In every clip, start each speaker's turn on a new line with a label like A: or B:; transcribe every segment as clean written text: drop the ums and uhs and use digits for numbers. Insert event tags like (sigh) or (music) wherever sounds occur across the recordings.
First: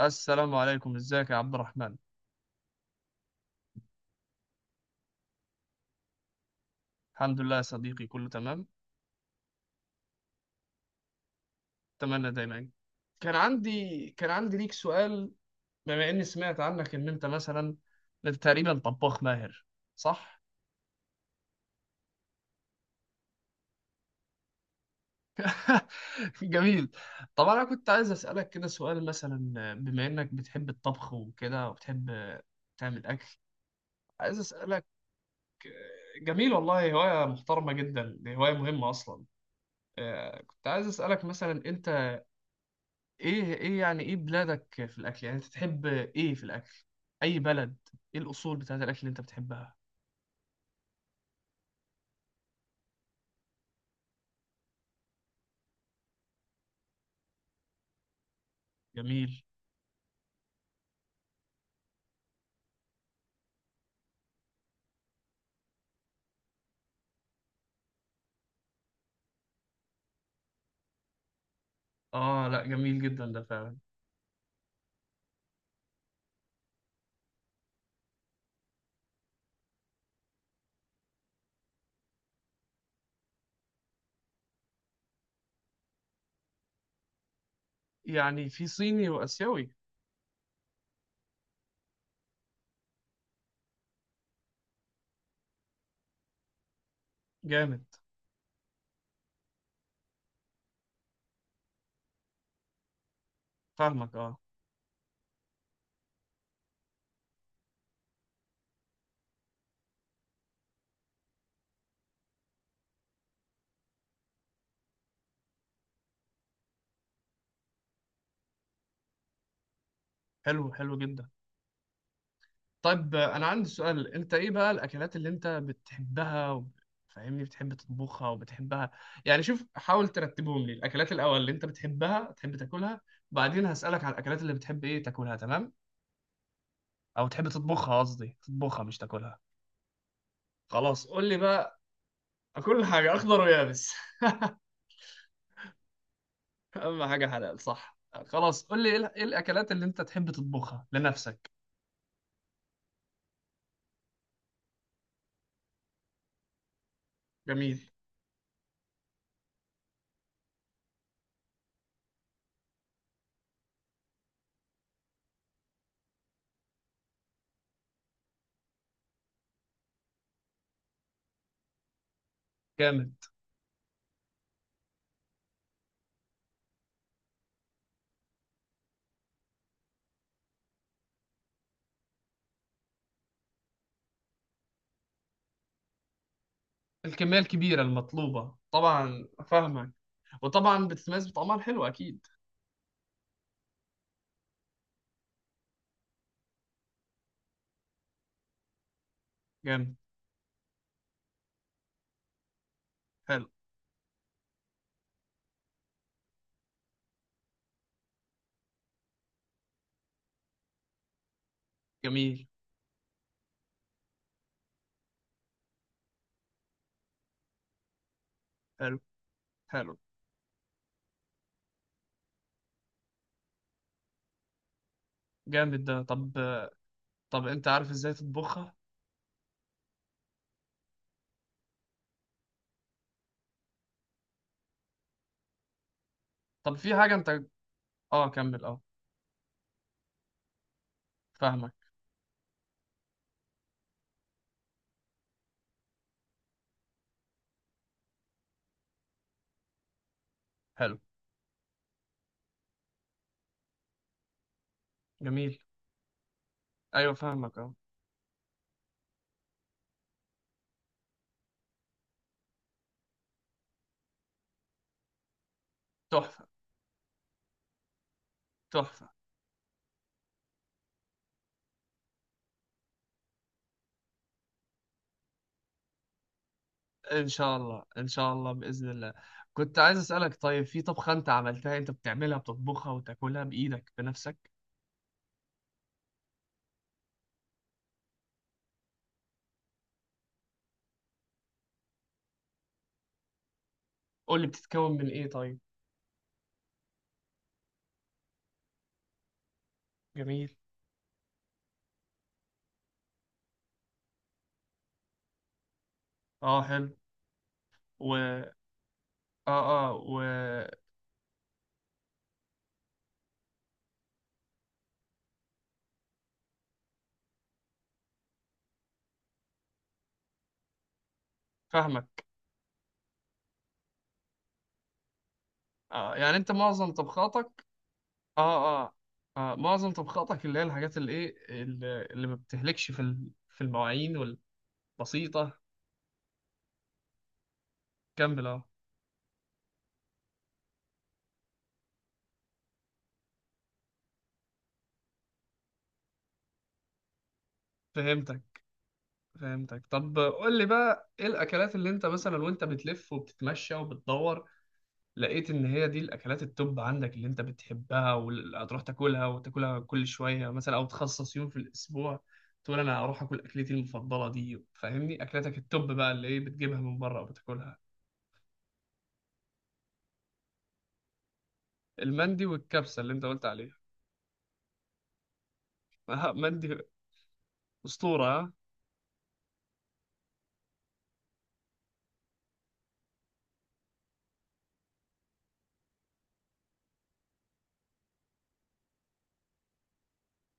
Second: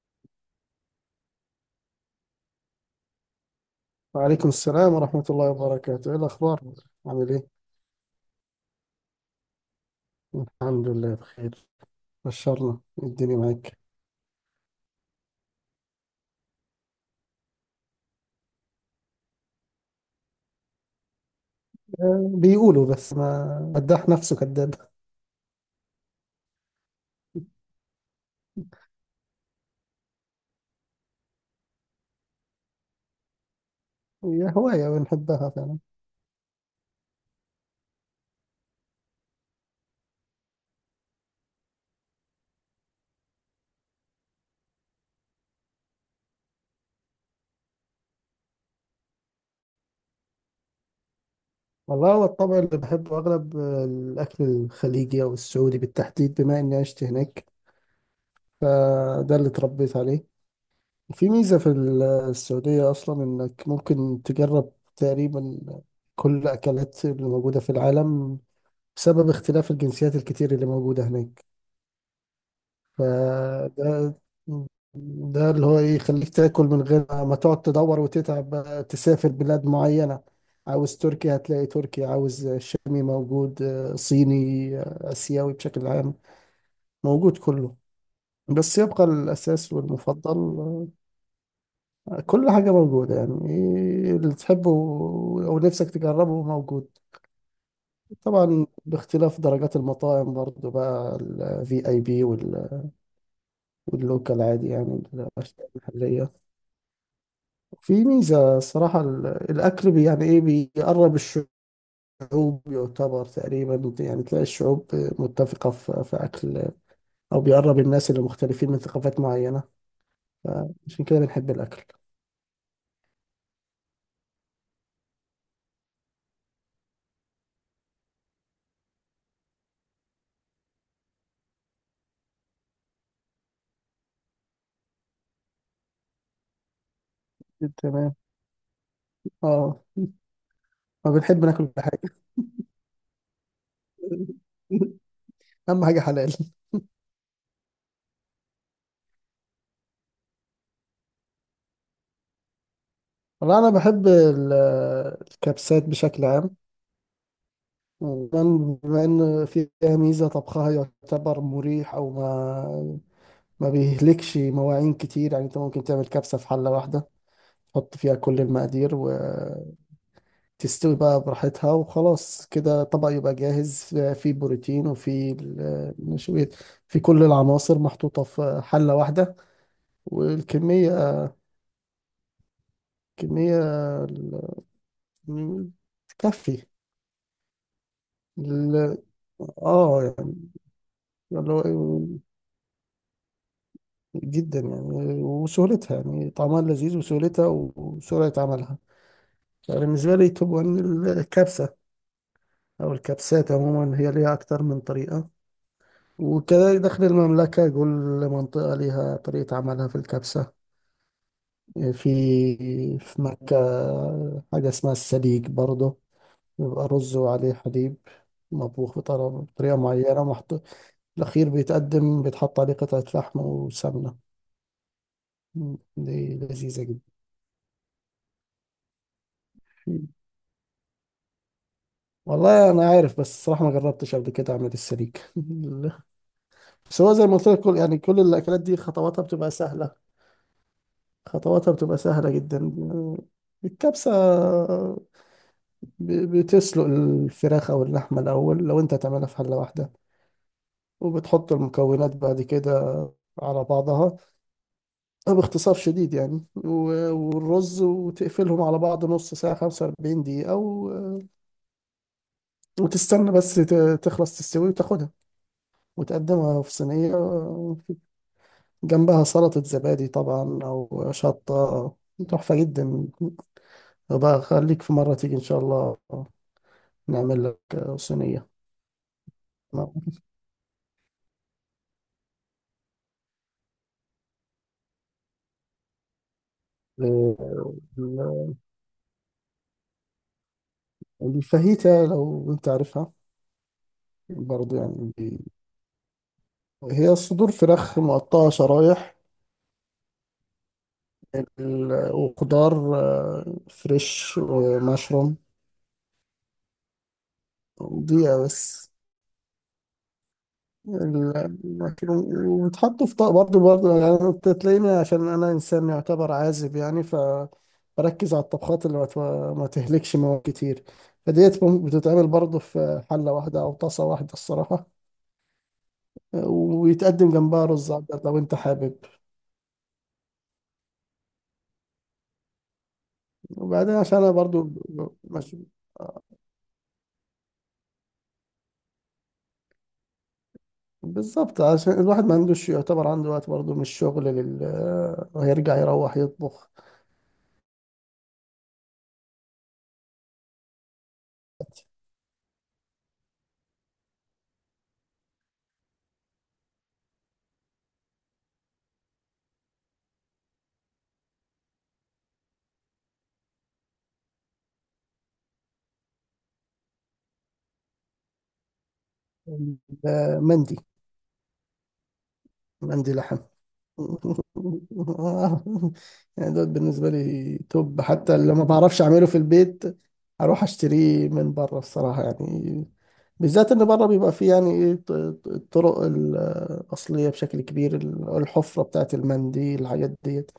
A: السلام عليكم، ازيك يا عبد الرحمن.
B: وعليكم السلام ورحمة الله وبركاته، إيه الأخبار؟ عامل
A: الحمد
B: إيه؟
A: لله يا صديقي، كله تمام.
B: الحمد لله بخير.
A: اتمنى دايما.
B: بشرنا إيه
A: كان
B: الدنيا معاك.
A: عندي كان عندي ليك سؤال. بما اني سمعت عنك ان انت مثلا تقريبا طباخ ماهر، صح؟
B: بيقولوا بس ما مداح نفسه كذاب.
A: (laughs) جميل. طبعا انا كنت عايز اسالك كده سؤال، مثلا بما انك بتحب الطبخ وكده وبتحب تعمل اكل، عايز
B: هي
A: اسالك.
B: هواية بنحبها فعلا.
A: جميل، والله هوايه محترمه جدا، دي هوايه مهمه اصلا. آه، كنت عايز اسالك مثلا انت ايه ايه يعني ايه بلادك في الاكل؟ يعني انت تحب ايه في الاكل؟ اي بلد؟ ايه الاصول بتاعت الاكل اللي انت بتحبها؟
B: والله هو الطبع اللي بحبه أغلب الأكل الخليجي أو السعودي بالتحديد، بما إني عشت هناك، فده
A: جميل.
B: اللي اتربيت عليه. في ميزة في السعودية أصلا إنك ممكن تجرب تقريبا كل الأكلات اللي موجودة في العالم، بسبب اختلاف الجنسيات الكتير اللي موجودة هناك.
A: اه لا، جميل جدا ده فعلا.
B: فده ده اللي هو يخليك تاكل من غير ما تقعد تدور وتتعب، بقى تسافر بلاد معينة. عاوز تركيا هتلاقي تركيا، عاوز شامي موجود، صيني، آسيوي بشكل عام موجود كله.
A: يعني في
B: بس يبقى
A: صيني واسيوي.
B: الأساس والمفضل، كل حاجة موجودة، يعني إيه اللي تحبه أو نفسك تجربه موجود.
A: جامد.
B: طبعا باختلاف درجات المطاعم برضو، بقى الفي اي بي
A: فاهمك، اه.
B: واللوكال عادي، يعني الأشياء المحلية. في ميزة الصراحة الأكل يعني إيه، بيقرب الشعوب، يعتبر تقريبا يعني تلاقي الشعوب متفقة في أكل، أو بيقرب الناس اللي مختلفين من ثقافات معينة،
A: حلو، حلو
B: فعشان كده
A: جدا.
B: بنحب الأكل.
A: طيب آه، انا عندي سؤال، انت ايه بقى الاكلات اللي انت بتحبها فاهمني بتحب تطبخها وبتحبها؟ يعني شوف، حاول ترتبهم لي الاكلات الاول اللي انت بتحبها تحب تاكلها، بعدين هسألك على الاكلات اللي بتحب ايه تاكلها، تمام؟ او تحب تطبخها،
B: تمام.
A: قصدي تطبخها مش تاكلها.
B: آه.
A: خلاص
B: ما
A: قول لي
B: بنحب ناكل
A: بقى.
B: كل حاجة.
A: كل حاجة أخضر ويابس. (laughs)
B: (laughs) أهم حاجة حلال.
A: أهم حاجة حلال، صح. خلاص قول لي إيه إيه الأكلات اللي أنت تحب تطبخها لنفسك؟
B: والله أنا بحب الكبسات بشكل عام،
A: جميل.
B: وكمان بما إن فيها ميزة طبخها، يعتبر مريح، أو ما بيهلكش مواعين كتير. يعني أنت ممكن تعمل كبسة في حلة واحدة، حط فيها كل المقادير وتستوي بقى براحتها، وخلاص كده طبق
A: جامد.
B: يبقى جاهز. فيه بروتين وفيه النشويات، في كل العناصر محطوطة في حلة واحدة. والكمية، كمية ال- تكفي.
A: الكمية الكبيرة المطلوبة
B: ال-
A: طبعا، فاهمك.
B: اه يعني
A: وطبعا بتتميز
B: اللي
A: بطعمها
B: هو
A: الحلو أكيد.
B: جدا يعني، وسهولتها، يعني طعمها لذيذ وسهولتها وسرعة عملها. يعني
A: جامد.
B: بالنسبة لي توب 1 الكبسة، أو
A: حلو.
B: الكبسات عموما، هي ليها أكتر من طريقة. وكذلك داخل المملكة كل منطقة لها طريقة عملها في الكبسة.
A: جميل.
B: في في مكة حاجة اسمها السليق برضه، بيبقى رز وعليه حليب،
A: حلو.
B: مطبوخ بطريقة
A: حلو.
B: معينة، محط... الأخير بيتقدم، بيتحط عليه قطعة لحم وسمنة.
A: جامد ده. طب،
B: دي لذيذة جدا.
A: طب أنت عارف إزاي تطبخها؟
B: والله أنا عارف، بس الصراحة ما جربتش قبل كده أعمل السليق.
A: طب
B: (laughs)
A: في
B: بس هو
A: حاجة
B: زي ما
A: أنت.
B: قلت لك، كل يعني كل
A: آه
B: الأكلات
A: كمل،
B: دي
A: آه.
B: خطواتها بتبقى سهلة،
A: فاهمك.
B: خطواتها بتبقى سهلة جدا. الكبسة، بتسلق الفراخ أو اللحمة الأول لو أنت هتعملها في حلة واحدة،
A: حلو.
B: وبتحط المكونات بعد كده على بعضها،
A: جميل.
B: باختصار شديد يعني،
A: أيوه فاهمك، آه.
B: والرز، وتقفلهم على بعض نص ساعة، 45 دقيقة، وتستنى بس تخلص تستوي وتاخدها
A: تحفة،
B: وتقدمها في صينية،
A: تحفة.
B: جنبها سلطة زبادي طبعا أو شطة. تحفة جدا. بقى خليك في مرة تيجي إن شاء الله،
A: ان
B: نعمل
A: شاء الله،
B: لك
A: ان شاء
B: صينية.
A: الله، باذن الله. كنت عايز اسالك، طيب في طبخه انت عملتها، انت بتعملها بتطبخها وتاكلها بايدك بنفسك؟
B: نعم. الفاهيتا لو انت عارفها،
A: قول لي
B: برضه
A: بتتكون من
B: يعني
A: ايه طيب؟
B: هي صدور فراخ مقطعة شرايح،
A: جميل.
B: وخضار فريش ومشروم.
A: اه حلو. و اه.
B: دقيقة بس.
A: اه.
B: وبتحطوا في طبق برضه. يعني انت تلاقيني، عشان انا انسان يعتبر عازب، يعني ف بركز على الطبخات اللي ما تهلكش مواد كتير، فديت
A: وفاهمك.
B: بتتعمل برضه في حلة واحدة أو طاسة واحدة الصراحة.
A: آه يعني انت معظم
B: ويتقدم جنبها
A: طبخاتك.
B: رز أبيض لو أنت
A: اه، اه.
B: حابب.
A: آه معظم طبخاتك اللي هي الحاجات اللي ايه، اللي ما بتهلكش في في
B: وبعدين
A: المواعين
B: عشان انا برضو مش
A: والبسيطه. كمل، اه.
B: بالظبط، عشان الواحد ما عندوش، يعتبر عنده وقت برضو من الشغل لل... ويرجع يروح يطبخ.
A: فهمتك، فهمتك. طب قول لي بقى، ايه الاكلات اللي انت مثلا وانت بتلف وبتتمشى وبتدور، لقيت ان هي دي الاكلات التوب عندك، اللي انت بتحبها وهتروح تاكلها وتاكلها كل شويه مثلا، او تخصص يوم في الاسبوع تقول انا هروح اكل اكلتي المفضله دي. فاهمني؟ اكلتك التوب بقى اللي ايه بتجيبها من بره وبتاكلها.
B: ال- مندي.
A: المندي والكبسه اللي
B: مندي
A: انت
B: لحم.
A: قلت عليها.
B: (laughs)
A: آه،
B: يعني دوت
A: مندي.
B: بالنسبة لي توب،
A: اسطوره،
B: حتى
A: آه؟
B: لو ما بعرفش أعمله في البيت أروح أشتريه من بره الصراحة. يعني بالذات إن بره بيبقى فيه يعني إيه الطرق الأصلية بشكل كبير، الحفرة بتاعت المنديل، الحاجات ديت.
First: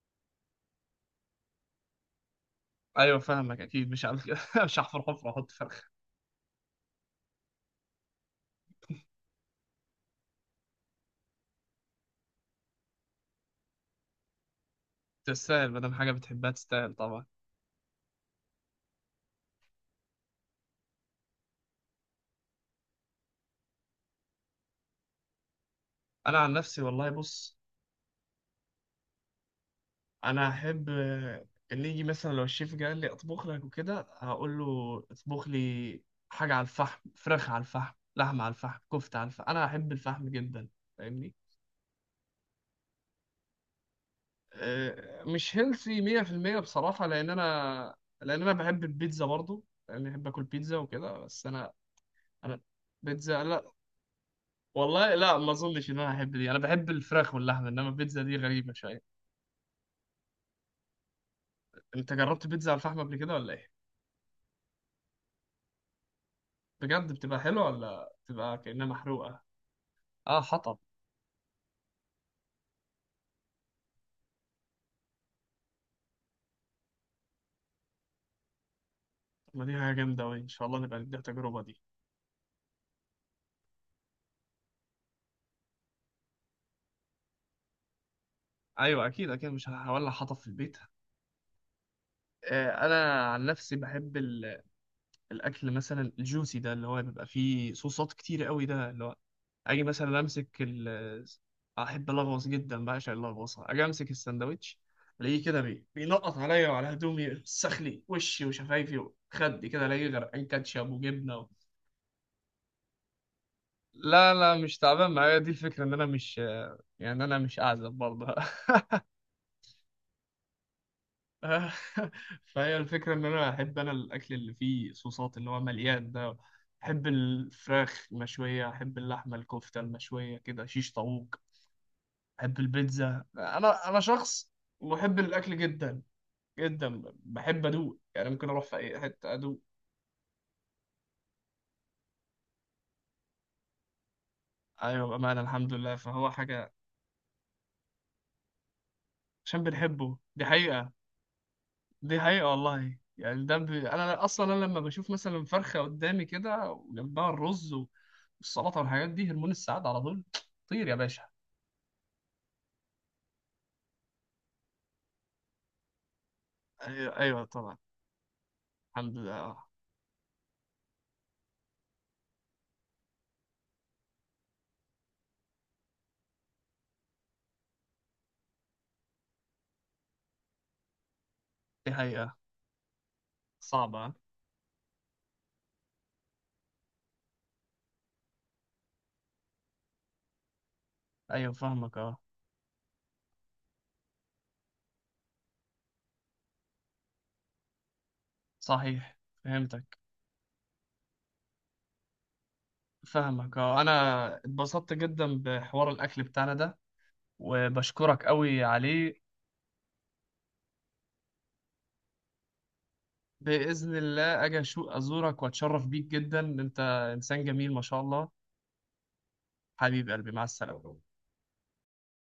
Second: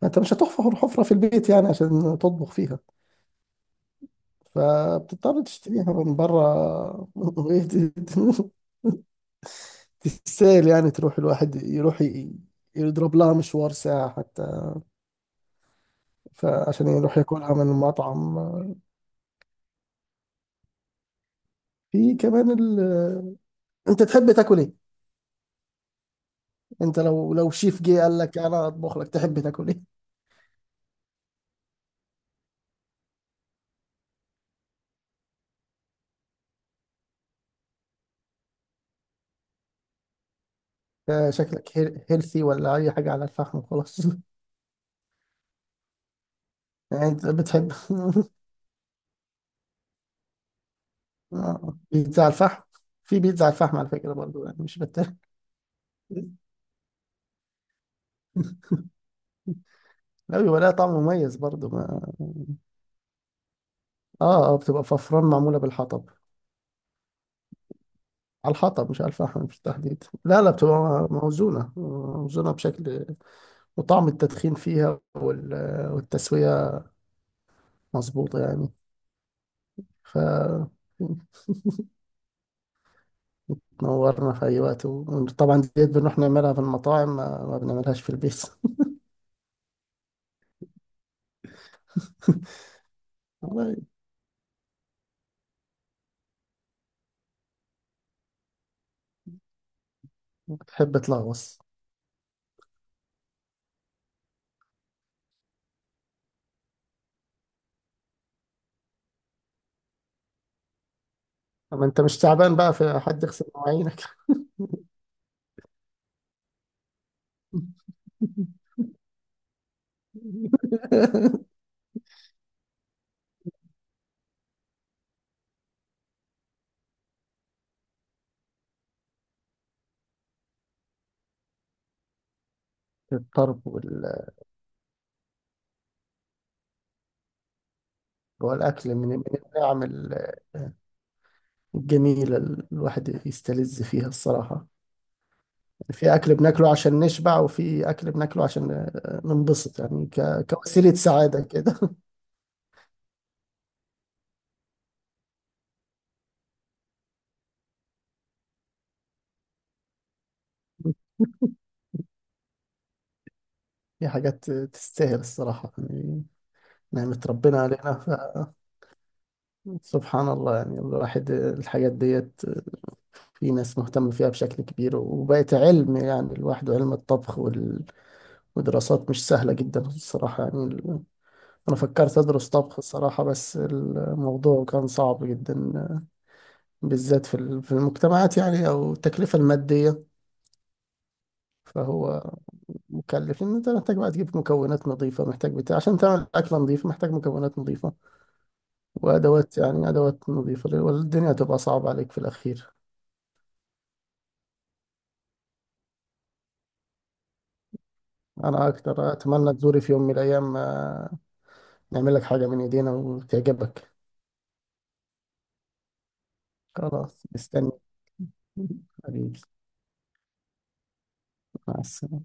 B: فأنت مش هتحفر حفرة في البيت يعني عشان تطبخ فيها،
A: ايوه فاهمك، اكيد مش هعمل كده. (laughs) مش هحفر حفره
B: فبتضطر
A: احط فرخ.
B: تشتريها من برا. (laughs) تستاهل يعني تروح، الواحد يروح يضرب لها مشوار ساعة حتى،
A: تستاهل، ما دام حاجه بتحبها
B: فعشان
A: تستاهل
B: يروح
A: طبعا.
B: ياكلها من المطعم. في كمان ال... (laughs) انت تحب تاكل ايه؟
A: انا عن نفسي
B: انت
A: والله
B: لو
A: بص،
B: شيف جه قال لك انا اطبخ لك، تحب تاكل ايه؟
A: انا احب آه، اللي يجي مثلا، لو الشيف جه قال لي اطبخ لك وكده هقول له اطبخ لي حاجه على الفحم، فراخ على الفحم، لحمه على الفحم، كفته على الفحم. انا احب الفحم جدا،
B: (laughs)
A: فاهمني.
B: شكلك هيلثي، ولا اي حاجة على الفحم وخلاص. (laughs)
A: آه، مش هيلثي 100%
B: يعني
A: بصراحه،
B: انت
A: لان
B: بتحب.
A: انا، لان انا بحب البيتزا برضو، لان بحب اكل بيتزا وكده.
B: (laughs)
A: بس انا
B: بيتزا على
A: انا
B: الفحم. في
A: بيتزا
B: بيتزا على
A: لا.
B: الفحم على فكرة برضو، يعني مش
A: والله
B: بتاكل.
A: لا، ما اظنش ان انا احب دي، انا بحب الفراخ واللحمه، انما البيتزا دي غريبه شويه.
B: (laughs) لا، بيبقى لها طعم مميز برضه، ما...
A: انت جربت بيتزا على الفحم قبل كده ولا ايه؟
B: اه بتبقى ففران معمولة بالحطب،
A: بجد؟ بتبقى حلوه ولا
B: على
A: بتبقى كانها
B: الحطب مش على الفحم
A: محروقه؟
B: بالتحديد.
A: اه،
B: لا،
A: حطب.
B: بتبقى موزونة، موزونة بشكل وطعم التدخين فيها وال... والتسوية مظبوطة يعني.
A: ما دي حاجة
B: ف
A: جامدة أوي، إن شاء الله نبقى نديها تجربة دي.
B: تنورنا في أي وقت، وطبعا ديت بنروح نعملها في المطاعم، ما بنعملهاش في البيت.
A: ايوه اكيد، اكيد مش هولع حطب في البيت.
B: (laughs)
A: آه، انا عن نفسي
B: والله.
A: بحب الاكل مثلا الجوسي، ده اللي هو بيبقى فيه صوصات كتير قوي، ده اللي هو اجي مثلا امسك
B: بتحب
A: ال
B: تلغوص.
A: احب الغوص جدا، بعشق اللغوصه. اجي امسك الساندوتش الاقيه كده بينقط عليا وعلى هدومي، يوسخ لي وشي وشفايفي وخدي كده، الاقيه غرقان كاتشب وجبنه.
B: أما أنت مش تعبان بقى في حد يغسل مواعينك.
A: لا لا، مش تعبان معايا دي، الفكره ان انا مش، يعني انا مش اعزب برضه. (laughs)
B: (laughs)
A: آه، (laughs) فهي الفكرة إن أنا أحب، أنا الأكل اللي فيه صوصات اللي هو مليان ده. أحب الفراخ المشوية، أحب اللحمة، الكفتة المشوية كده، شيش طاووق، أحب البيتزا.
B: الطرب
A: أنا
B: وال...
A: شخص محب الأكل جدا، جدا بحب أدوق، يعني ممكن أروح في
B: والأكل
A: أي
B: من
A: حتة أدوق.
B: النعم جميلة، الواحد يستلذ فيها الصراحة.
A: أيوة بأمانة، الحمد لله،
B: في
A: فهو
B: أكل بناكله
A: حاجة
B: عشان نشبع، وفي أكل بناكله عشان
A: عشان
B: ننبسط، يعني
A: بنحبه، دي حقيقة.
B: كوسيلة سعادة كده.
A: دي حقيقة والله، يعني ده أنا أصلا أنا لما بشوف مثلا فرخة قدامي كده وجنبها الرز والسلطة والحاجات دي، هرمون السعادة على طول. طير يا باشا.
B: (laughs) في حاجات تستاهل الصراحة يعني،
A: أيوة,
B: نعمة
A: أيوة
B: ربنا
A: طبعا.
B: علينا ف...
A: الحمد لله، أه.
B: سبحان الله. يعني الواحد الحاجات ديت، في ناس مهتمة فيها بشكل كبير، وبقت علم يعني، الواحد علم الطبخ وال... ودراسات مش سهلة جدا الصراحة، يعني أنا
A: دي
B: فكرت
A: حقيقة.
B: أدرس طبخ الصراحة، بس
A: صعبة، أه.
B: الموضوع كان صعب جدا، بالذات في في المجتمعات يعني، أو التكلفة المادية.
A: أيوة فاهمك، أه.
B: فهو مكلف، إن أنت محتاج بقى تجيب مكونات نظيفة، محتاج بتاع عشان تعمل أكلة نظيفة، محتاج مكونات نظيفة
A: صحيح.
B: وأدوات، يعني
A: فهمتك.
B: أدوات نظيفة، والدنيا هتبقى صعبة عليك في الأخير.
A: فاهمك، أه. أنا اتبسطت جدا بحوار الأكل بتاعنا ده وبشكرك أوي
B: أنا أكتر
A: عليه.
B: أتمنى تزوري في يوم من الأيام، نعمل لك حاجة من إيدينا وتعجبك.
A: بإذن الله أجي أزورك وأتشرف بيك جدا، أنت
B: خلاص
A: إنسان
B: مستني،
A: جميل ما شاء الله.
B: حبيبي.
A: حبيب قلبي، مع السلامة.
B: مع السلامة.